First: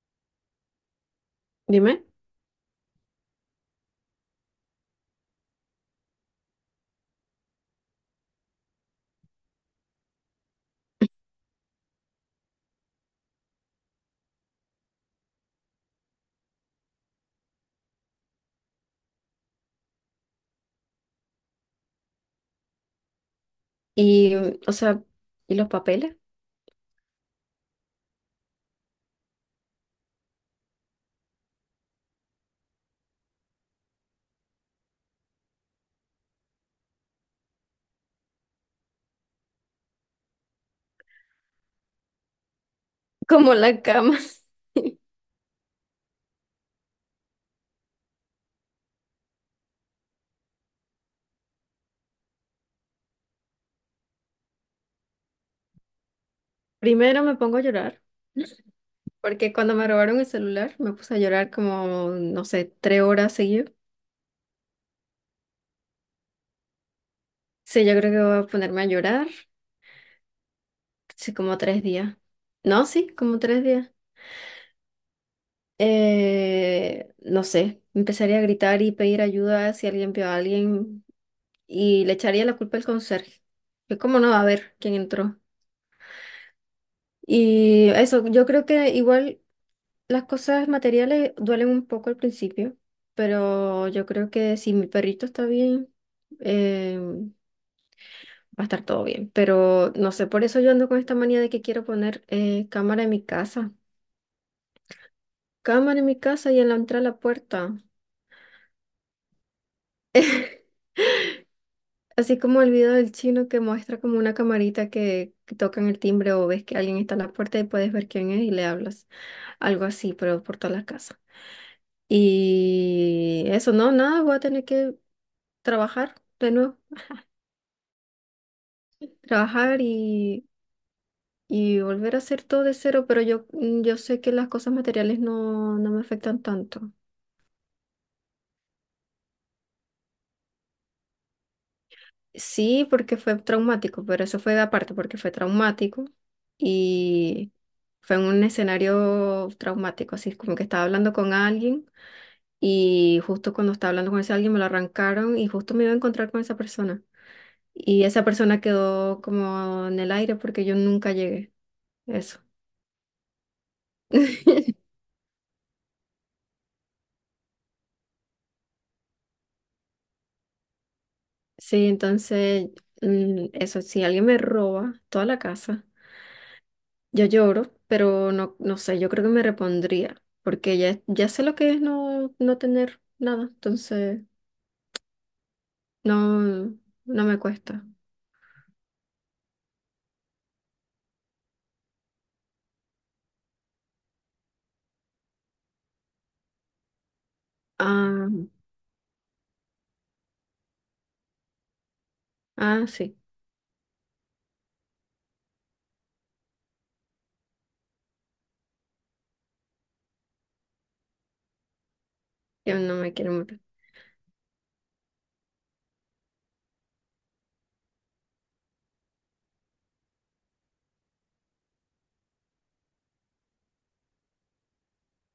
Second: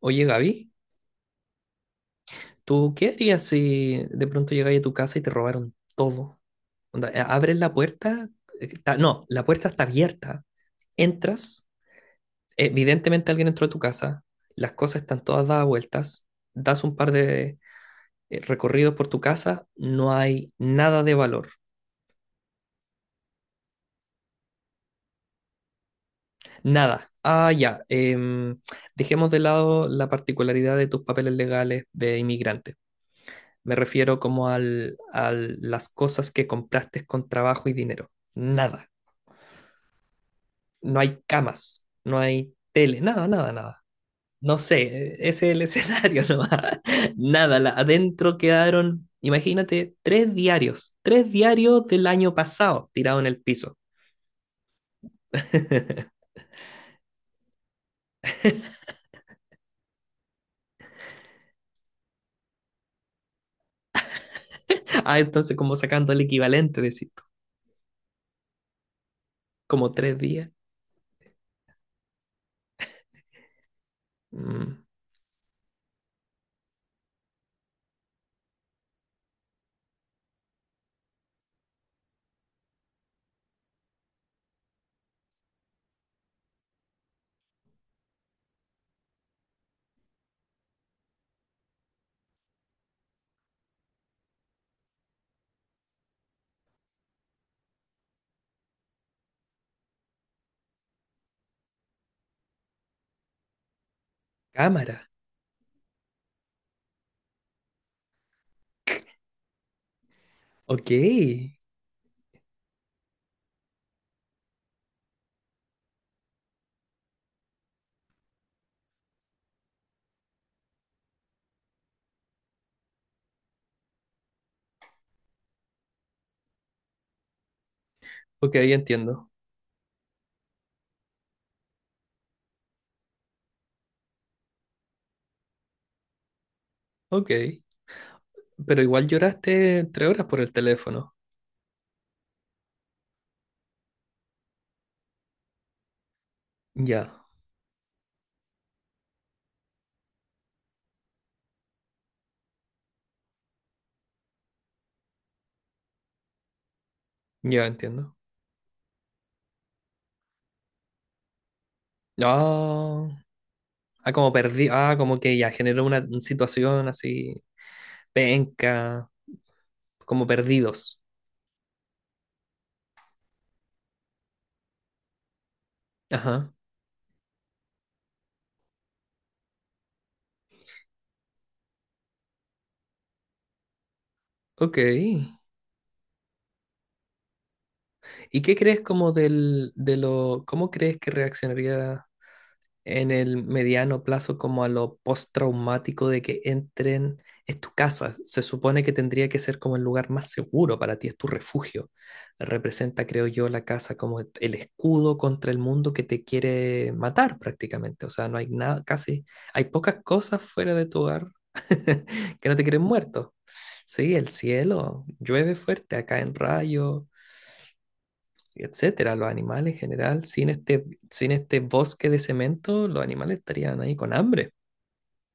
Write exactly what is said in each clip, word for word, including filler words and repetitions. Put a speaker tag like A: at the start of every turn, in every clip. A: Oye, Gaby,
B: Dime.
A: ¿tú qué harías si de pronto llegáis a tu casa y te robaron todo? Onda, eh, abres la puerta, eh, está- no, la puerta está abierta, entras, evidentemente alguien entró a tu casa, las cosas están todas dadas vueltas, das un par de eh, recorridos por tu casa, no hay nada de valor,
B: Y, o sea, ¿y los papeles?
A: nada. Ah, ya, em, dejemos de lado la particularidad de tus papeles legales de inmigrante. Me refiero como al, a las cosas que compraste con trabajo y dinero. Nada. No hay camas, no hay tele, nada, nada,
B: Como la
A: nada.
B: cama.
A: No sé, e, ese es el escenario nomás. Nada, la- adentro quedaron, imagínate, tres diarios, tres diarios del año pasado tirados en el piso.
B: Primero me pongo a llorar, porque cuando me robaron el celular me puse a llorar como, no sé, tres horas seguidas.
A: Ah, entonces como sacando el equivalente, decís tú,
B: Sí, yo creo que voy a ponerme a llorar,
A: como tres días.
B: sí, como tres días. No, sí, como tres días.
A: Mm,
B: Eh, no sé, empezaría a gritar y pedir ayuda si alguien vio a alguien y le echaría la culpa al conserje. Que cómo no va a ver quién entró. Y eso, yo creo que igual las cosas materiales duelen un poco al principio, pero yo creo que si mi perrito está bien, eh, va a estar todo bien. Pero no sé, por eso yo ando con esta manía de que quiero poner eh, cámara en mi casa.
A: cámara.
B: Cámara en mi casa y en la entrada a la puerta.
A: Ok,
B: Así como el video del chino que muestra como una camarita que, que tocan el timbre o ves que alguien está en la puerta y puedes ver quién es y le hablas. Algo así, pero por toda la casa. Y eso, no, nada, voy a tener que trabajar de nuevo.
A: ok, entiendo.
B: Trabajar y, y volver a hacer todo de cero, pero yo, mm, yo sé que las cosas materiales no, no me afectan tanto.
A: Ok, pero igual lloraste tres horas por el teléfono.
B: Sí, porque fue traumático, pero eso fue aparte, porque fue traumático
A: Ya,
B: y fue en un escenario traumático, así como que estaba hablando con alguien y justo cuando estaba hablando con ese alguien me lo arrancaron y justo me iba a encontrar con esa persona.
A: ya
B: Y
A: entiendo.
B: esa persona quedó como en el aire porque yo nunca llegué. Eso.
A: Ah, ah, como perdí, ah, como que ya generó una situación así, penca, como perdidos.
B: Sí, entonces, mm, eso, si alguien me roba toda la casa,
A: Ajá,
B: yo lloro, pero no, no sé, yo creo que me repondría, porque ya, ya sé lo que es no, no tener nada, entonces
A: ok.
B: no, no me cuesta.
A: ¿Y qué crees como del, de lo, cómo crees que reaccionaría en el mediano plazo como a lo postraumático de que entren? Es tu casa,
B: Ah,
A: se supone que tendría que ser como el lugar más seguro para ti, es tu refugio.
B: ah,
A: Representa,
B: sí,
A: creo yo, la casa como el escudo contra el mundo que te quiere matar prácticamente. O sea, no hay nada, casi, hay pocas cosas fuera de tu hogar que no te
B: yo
A: quieren
B: no me quiero
A: muerto.
B: matar.
A: Sí, el cielo llueve fuerte acá en Rayo, etcétera. Los animales en general, sin este, sin este bosque de cemento, los animales estarían ahí con hambre.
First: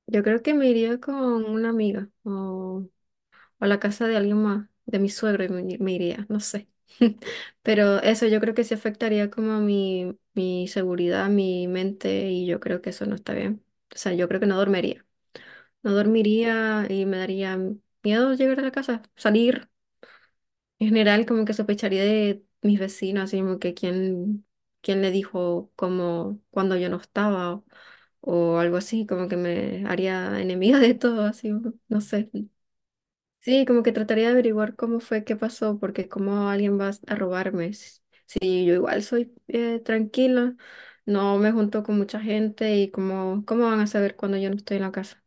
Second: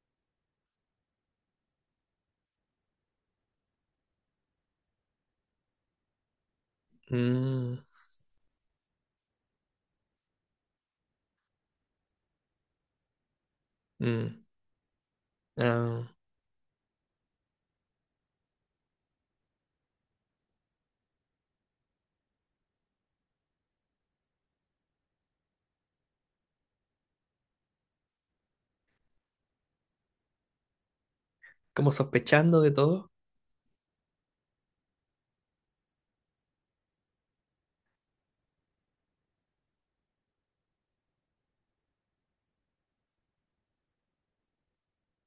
B: Yo creo que me iría con una amiga, o o a la casa de alguien más, de mi suegro, y me, me iría, no sé.
A: Mm,
B: Pero eso yo creo que sí afectaría como a mi, mi seguridad, mi mente, y yo creo que eso no está bien. O sea, yo
A: mm,
B: creo que no dormiría. No
A: ah,
B: dormiría y me daría miedo llegar a la casa, salir. En general, como que sospecharía de mis vecinos, así como que quién, quién le dijo como cuando yo no estaba o, o algo así, como que me haría enemiga de todo, así,
A: como
B: no sé.
A: sospechando de todo.
B: Sí, como que trataría de averiguar cómo fue, qué pasó, porque cómo alguien va a robarme. S- sí, yo igual soy eh, tranquila, no me junto con mucha gente y cómo, cómo van a saber cuando yo no estoy en la casa.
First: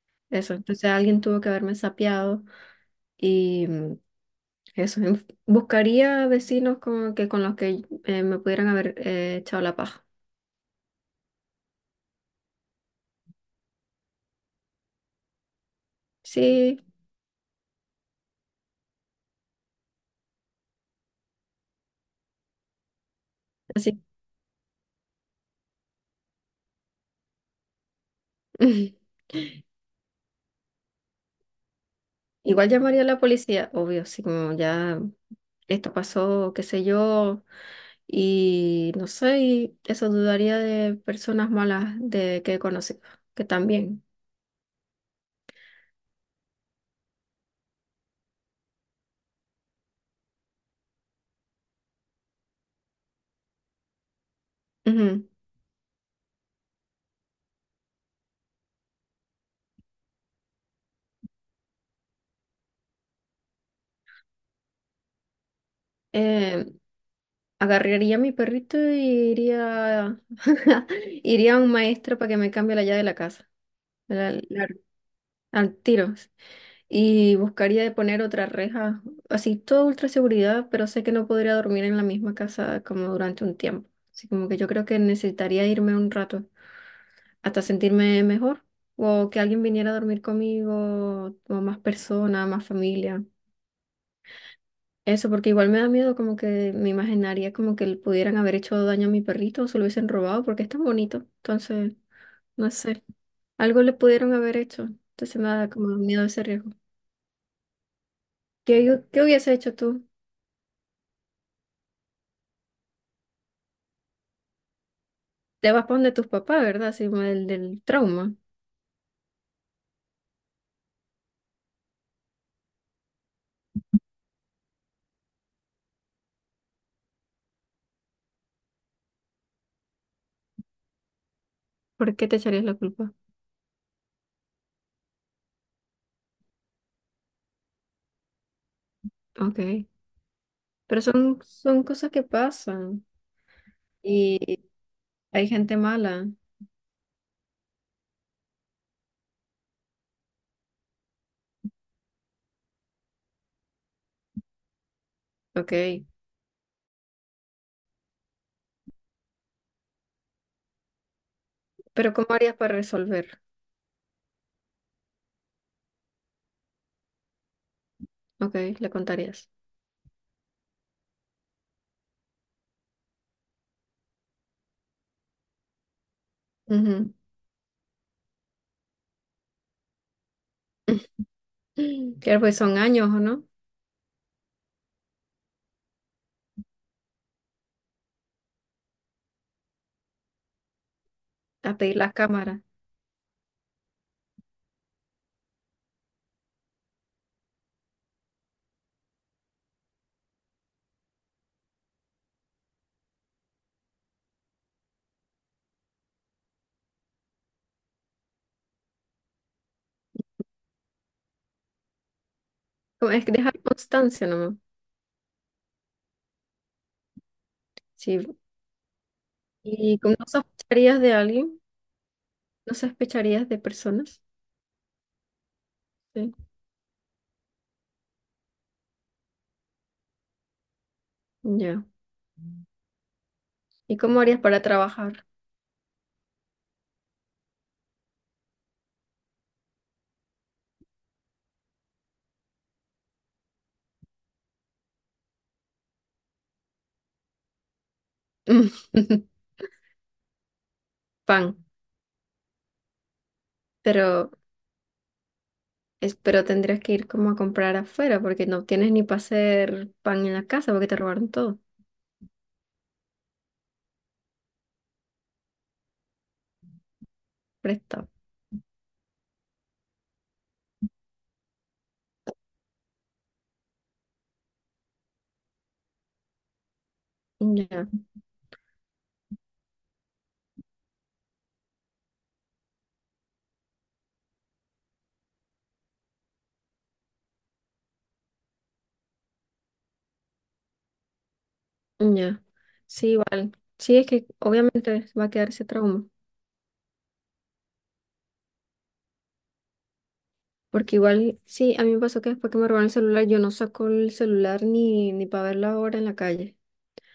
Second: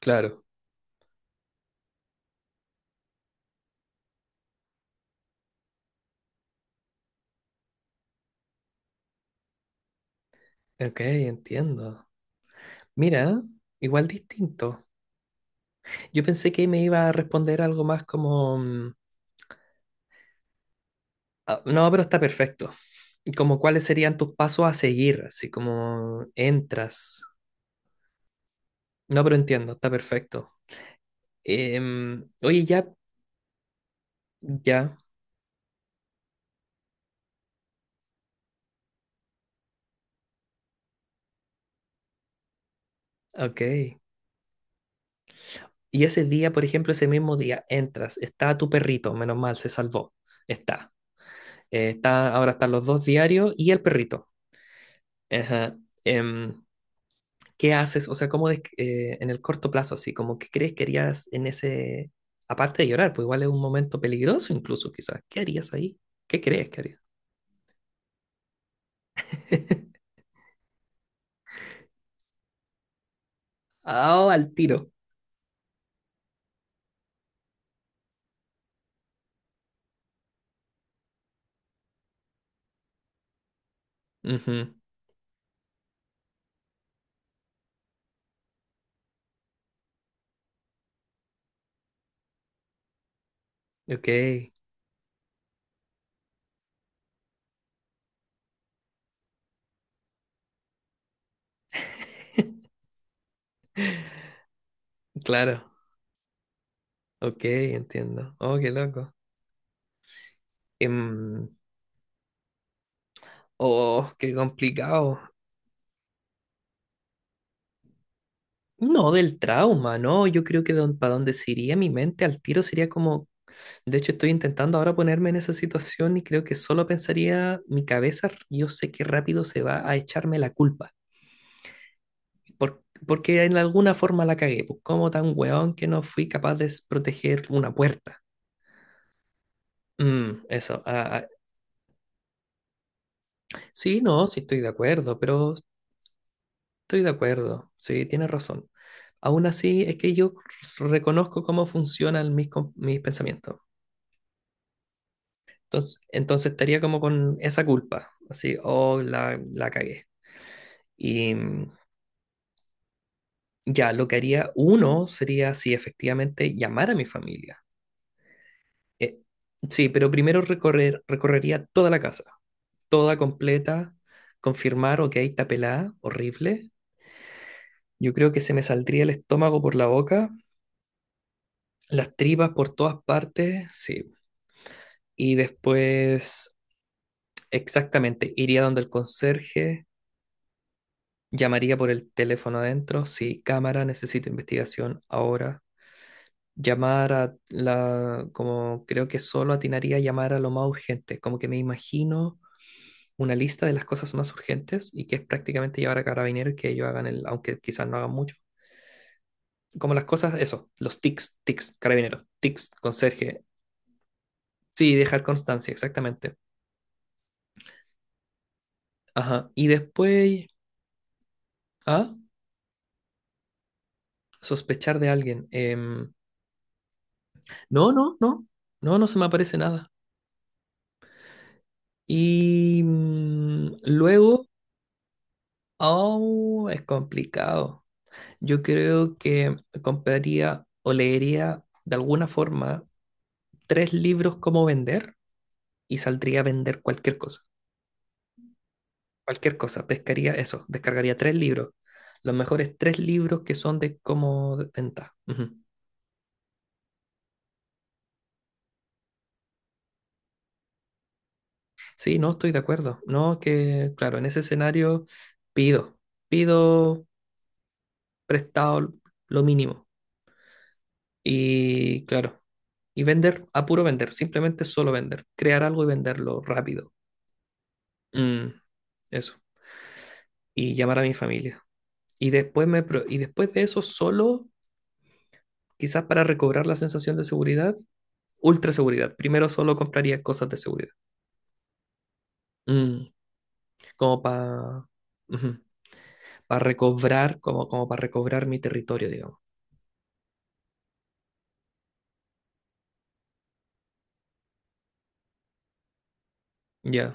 A: Claro,
B: Eso, entonces alguien tuvo que haberme sapeado y mm, eso, en- buscaría vecinos como que con los que eh, me pudieran haber eh, echado la paja.
A: ok, entiendo. Mira, igual distinto. Yo pensé que
B: Sí,
A: me iba a responder algo más como, mm, ah, no, pero está perfecto. Como cuáles
B: así.
A: serían tus pasos a seguir, así como entras. No, pero entiendo, está perfecto. Em, oye,
B: Igual
A: ya,
B: llamaría a la policía, obvio, así como
A: ya,
B: ya esto pasó, qué sé yo. Y no sé, y eso dudaría de personas malas de que he conocido, que
A: ok.
B: también.
A: Y ese día, por ejemplo, ese mismo día, entras, está tu perrito, menos mal, se salvó, está. Eh, está ahora están los dos diarios y el perrito.
B: Ujú.
A: Ajá. Em, ¿qué haces? O sea, ¿cómo des- eh, en el corto plazo, así como que crees que harías en ese, aparte de llorar? Pues igual es un momento peligroso incluso, quizás. ¿Qué harías ahí? ¿Qué
B: Eh,
A: crees que harías?
B: Agarraría a mi perrito y iría, iría a un maestro para que me cambie la llave de la casa,
A: Ah,
B: la-
A: al
B: la-
A: tiro.
B: al tiro. Y buscaría de poner otra reja, así todo ultra seguridad, pero sé que no podría dormir en la misma casa como durante un tiempo. Así como que yo
A: Ujú.
B: creo que necesitaría irme un rato, hasta sentirme mejor o que alguien viniera a dormir conmigo o más personas, más familia.
A: Ok,
B: Eso, porque igual me da miedo como que me imaginaría como que le pudieran haber hecho daño a mi perrito o se lo hubiesen robado porque es tan bonito. Entonces, no sé, algo le pudieron haber hecho. Entonces me da
A: claro.
B: como miedo ese riesgo.
A: Ok, entiendo. Oh, qué
B: ¿Qué, hu-
A: loco.
B: qué hubiese hecho tú?
A: Em, oh, qué complicado.
B: Te vas para donde tus papás, ¿verdad? Sí, del, del trauma.
A: No, del trauma, ¿no? Yo creo que para donde se iría mi mente al tiro sería como, de hecho estoy intentando ahora ponerme en esa situación y creo que solo pensaría mi cabeza, yo sé que rápido se va a echarme la culpa,
B: ¿Por qué te echarías la
A: por-
B: culpa?
A: porque en alguna forma la cagué, pues como tan weón que no fui capaz de s- proteger una puerta.
B: Ok.
A: Mm, eso,
B: Pero
A: ah,
B: son,
A: ah.
B: son cosas que pasan
A: Sí, no, sí estoy
B: y
A: de acuerdo,
B: hay
A: pero
B: gente mala.
A: estoy de acuerdo, sí, tienes razón. Aún así, es que yo reconozco cómo funcionan mis, com- mis pensamientos. Entonces,
B: Ok.
A: entonces estaría como con esa culpa, así, oh, la, la cagué. Y mm,
B: Pero ¿cómo harías para resolver?
A: ya, lo que haría uno sería, sí, efectivamente, llamar a mi familia.
B: Ok, le
A: Eh,
B: contarías.
A: sí, pero primero recorrer, recorrería toda la casa, toda completa, confirmar, ok, está pelada, horrible.
B: Ujú.
A: Yo creo que se me saldría el estómago por la boca, las
B: Claro,
A: tripas
B: pues
A: por
B: son
A: todas
B: años, ¿o no?
A: partes, sí. Y después, exactamente, iría donde el conserje. Llamaría
B: A
A: por
B: pedir
A: el
B: las
A: teléfono
B: cámaras.
A: adentro. Sí, cámara, necesito investigación ahora. Llamar a la, como creo que solo atinaría a llamar a lo más urgente. Como que me imagino una lista de las cosas más urgentes y que es prácticamente llevar a carabineros y que ellos hagan el, aunque quizás no hagan mucho. Como las cosas, eso, los tics, tics, carabineros, tics,
B: Como es que
A: conserje.
B: dejar constancia nomás.
A: Sí, dejar constancia, exactamente.
B: Sí.
A: Ajá. Y
B: ¿Y cómo no
A: después,
B: sospecharías de alguien?
A: ah,
B: ¿No sospecharías de personas?
A: sospechar de alguien. Em,
B: Sí.
A: no, no, no, no, no se me aparece nada.
B: Ya.
A: Y mm,
B: ¿Y cómo harías
A: luego,
B: para trabajar?
A: oh, es complicado. Yo creo que compraría o leería de alguna forma tres libros como vender y saldría a vender cualquier cosa. Cualquier cosa, pescaría eso, descargaría tres
B: Pan.
A: libros. Los mejores tres libros que son de
B: Pero,
A: cómo de venta. Ujú.
B: es- pero tendrías que ir como a comprar afuera porque no tienes ni para hacer pan en la casa porque te robaron todo.
A: Sí, no estoy de acuerdo. No, que claro, en ese escenario pido, pido
B: Prestado.
A: prestado lo mínimo. Y claro. Y vender, a puro vender, simplemente solo vender. Crear algo y venderlo rápido.
B: Ya,
A: Mm, eso. Y llamar a mi familia. Y después, me, pro- y después de eso, solo, quizás para recobrar la sensación de seguridad, ultra seguridad. Primero solo compraría cosas de seguridad.
B: ya. Sí,
A: Mm,
B: igual. Sí, es
A: como
B: que
A: para...
B: obviamente va a quedar ese trauma.
A: Para recobrar, como, como para recobrar mi territorio, digamos.
B: Porque igual, sí, a mí me pasó que después que me robaron el celular, yo no saco el celular ni, ni para ver la hora en la calle.
A: Ya,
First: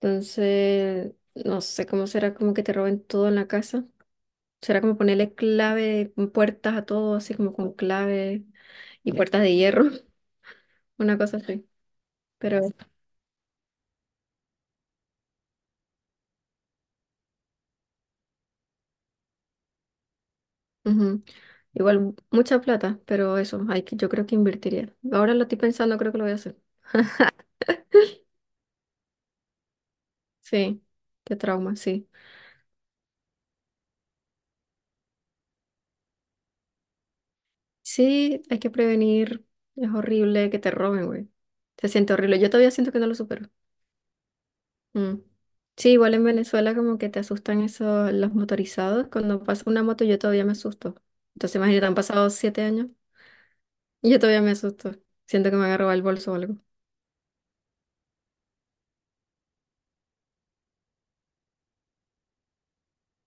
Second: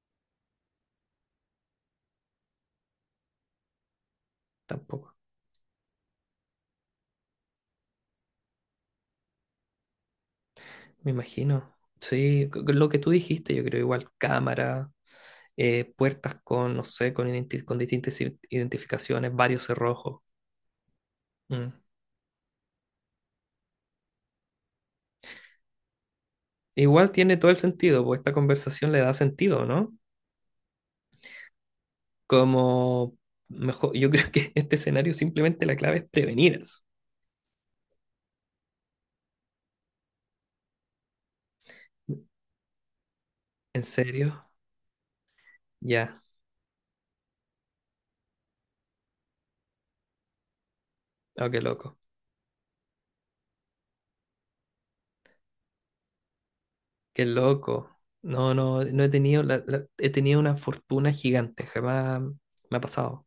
B: Entonces, no sé cómo será como que te roben todo en la casa. Será como
A: tampoco.
B: ponerle clave, puertas a todo, así como con clave y puertas de hierro,
A: Me
B: una cosa así.
A: imagino. Sí,
B: Pero
A: c- lo que tú dijiste, yo creo igual. Cámara, eh, puertas con, no sé, con, identi- con distintas i- identificaciones, varios cerrojos.
B: ujú,
A: Mm.
B: igual, mucha plata, pero eso, hay que, yo creo que invertiría. Ahora lo estoy pensando, creo que lo voy a hacer.
A: Igual tiene todo el sentido, pues esta conversación le da sentido, ¿no?
B: Sí, qué trauma, sí.
A: Como mejor, yo creo que en este escenario simplemente la clave es prevenir eso.
B: Sí, hay que prevenir. Es horrible que te roben, güey. Se siente horrible. Yo todavía siento que no lo supero.
A: ¿En serio?
B: Mm. Sí, igual
A: Ya.
B: en Venezuela como que te asustan esos, los motorizados. Cuando pasa una moto yo todavía me asusto.
A: Oh,
B: Entonces
A: qué
B: imagínate, han
A: loco.
B: pasado siete años y yo todavía me asusto. Siento que me van a robar el bolso o algo.
A: Qué loco. No, no, no he tenido, la- la- he tenido una fortuna gigante. Jamás me ha pasado.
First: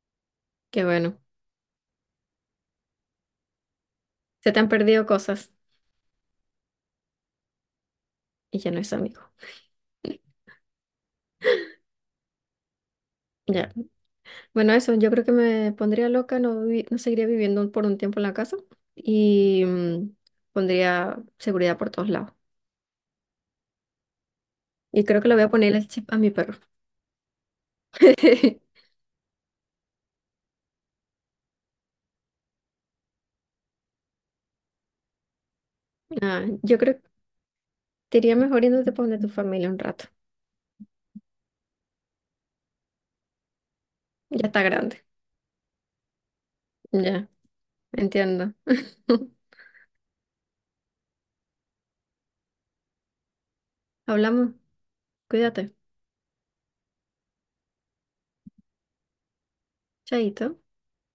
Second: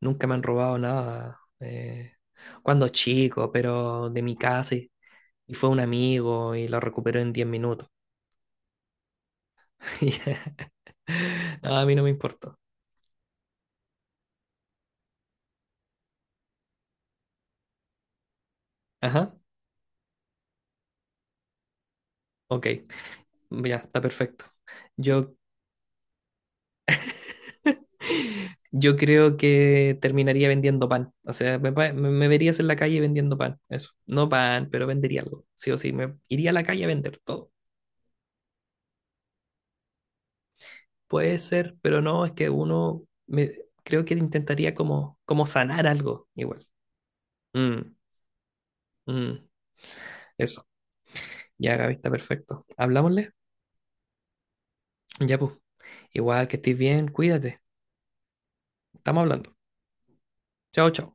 A: Nunca me han robado
B: Qué bueno.
A: nada. Eh, cuando chico, pero de mi
B: Se te han
A: casa.
B: perdido
A: Y
B: cosas
A: fue un amigo y lo recuperó en diez minutos.
B: y ya no es amigo.
A: Y, a mí no me importó.
B: Ya. Bueno, eso, yo creo que me pondría loca, no, vivi- no seguiría viviendo por un tiempo en la casa
A: Ajá,
B: y mm, pondría seguridad por todos lados.
A: ok, ya, está perfecto.
B: Y creo que
A: Yo,
B: le voy a poner el chip a mi perro.
A: yo creo que terminaría vendiendo pan. O sea, me, pa- me- me verías en la calle vendiendo pan. Eso. No pan, pero vendería algo. Sí o sí, me
B: Ah,
A: iría a la
B: yo
A: calle a
B: creo
A: vender todo.
B: te iría mejor yéndote para donde tu familia un rato.
A: Puede ser, pero no, es que uno me, creo que
B: Ya está
A: intentaría
B: grande.
A: como, como sanar algo igual.
B: Ya,
A: Mm,
B: entiendo.
A: mm, eso. Ya, Gaby, está perfecto. ¿Hablámosle?
B: Hablamos.
A: Ya, pues.
B: Cuídate.
A: Igual que estés bien, cuídate. Estamos hablando.
B: Chaito.
A: Chao, chao.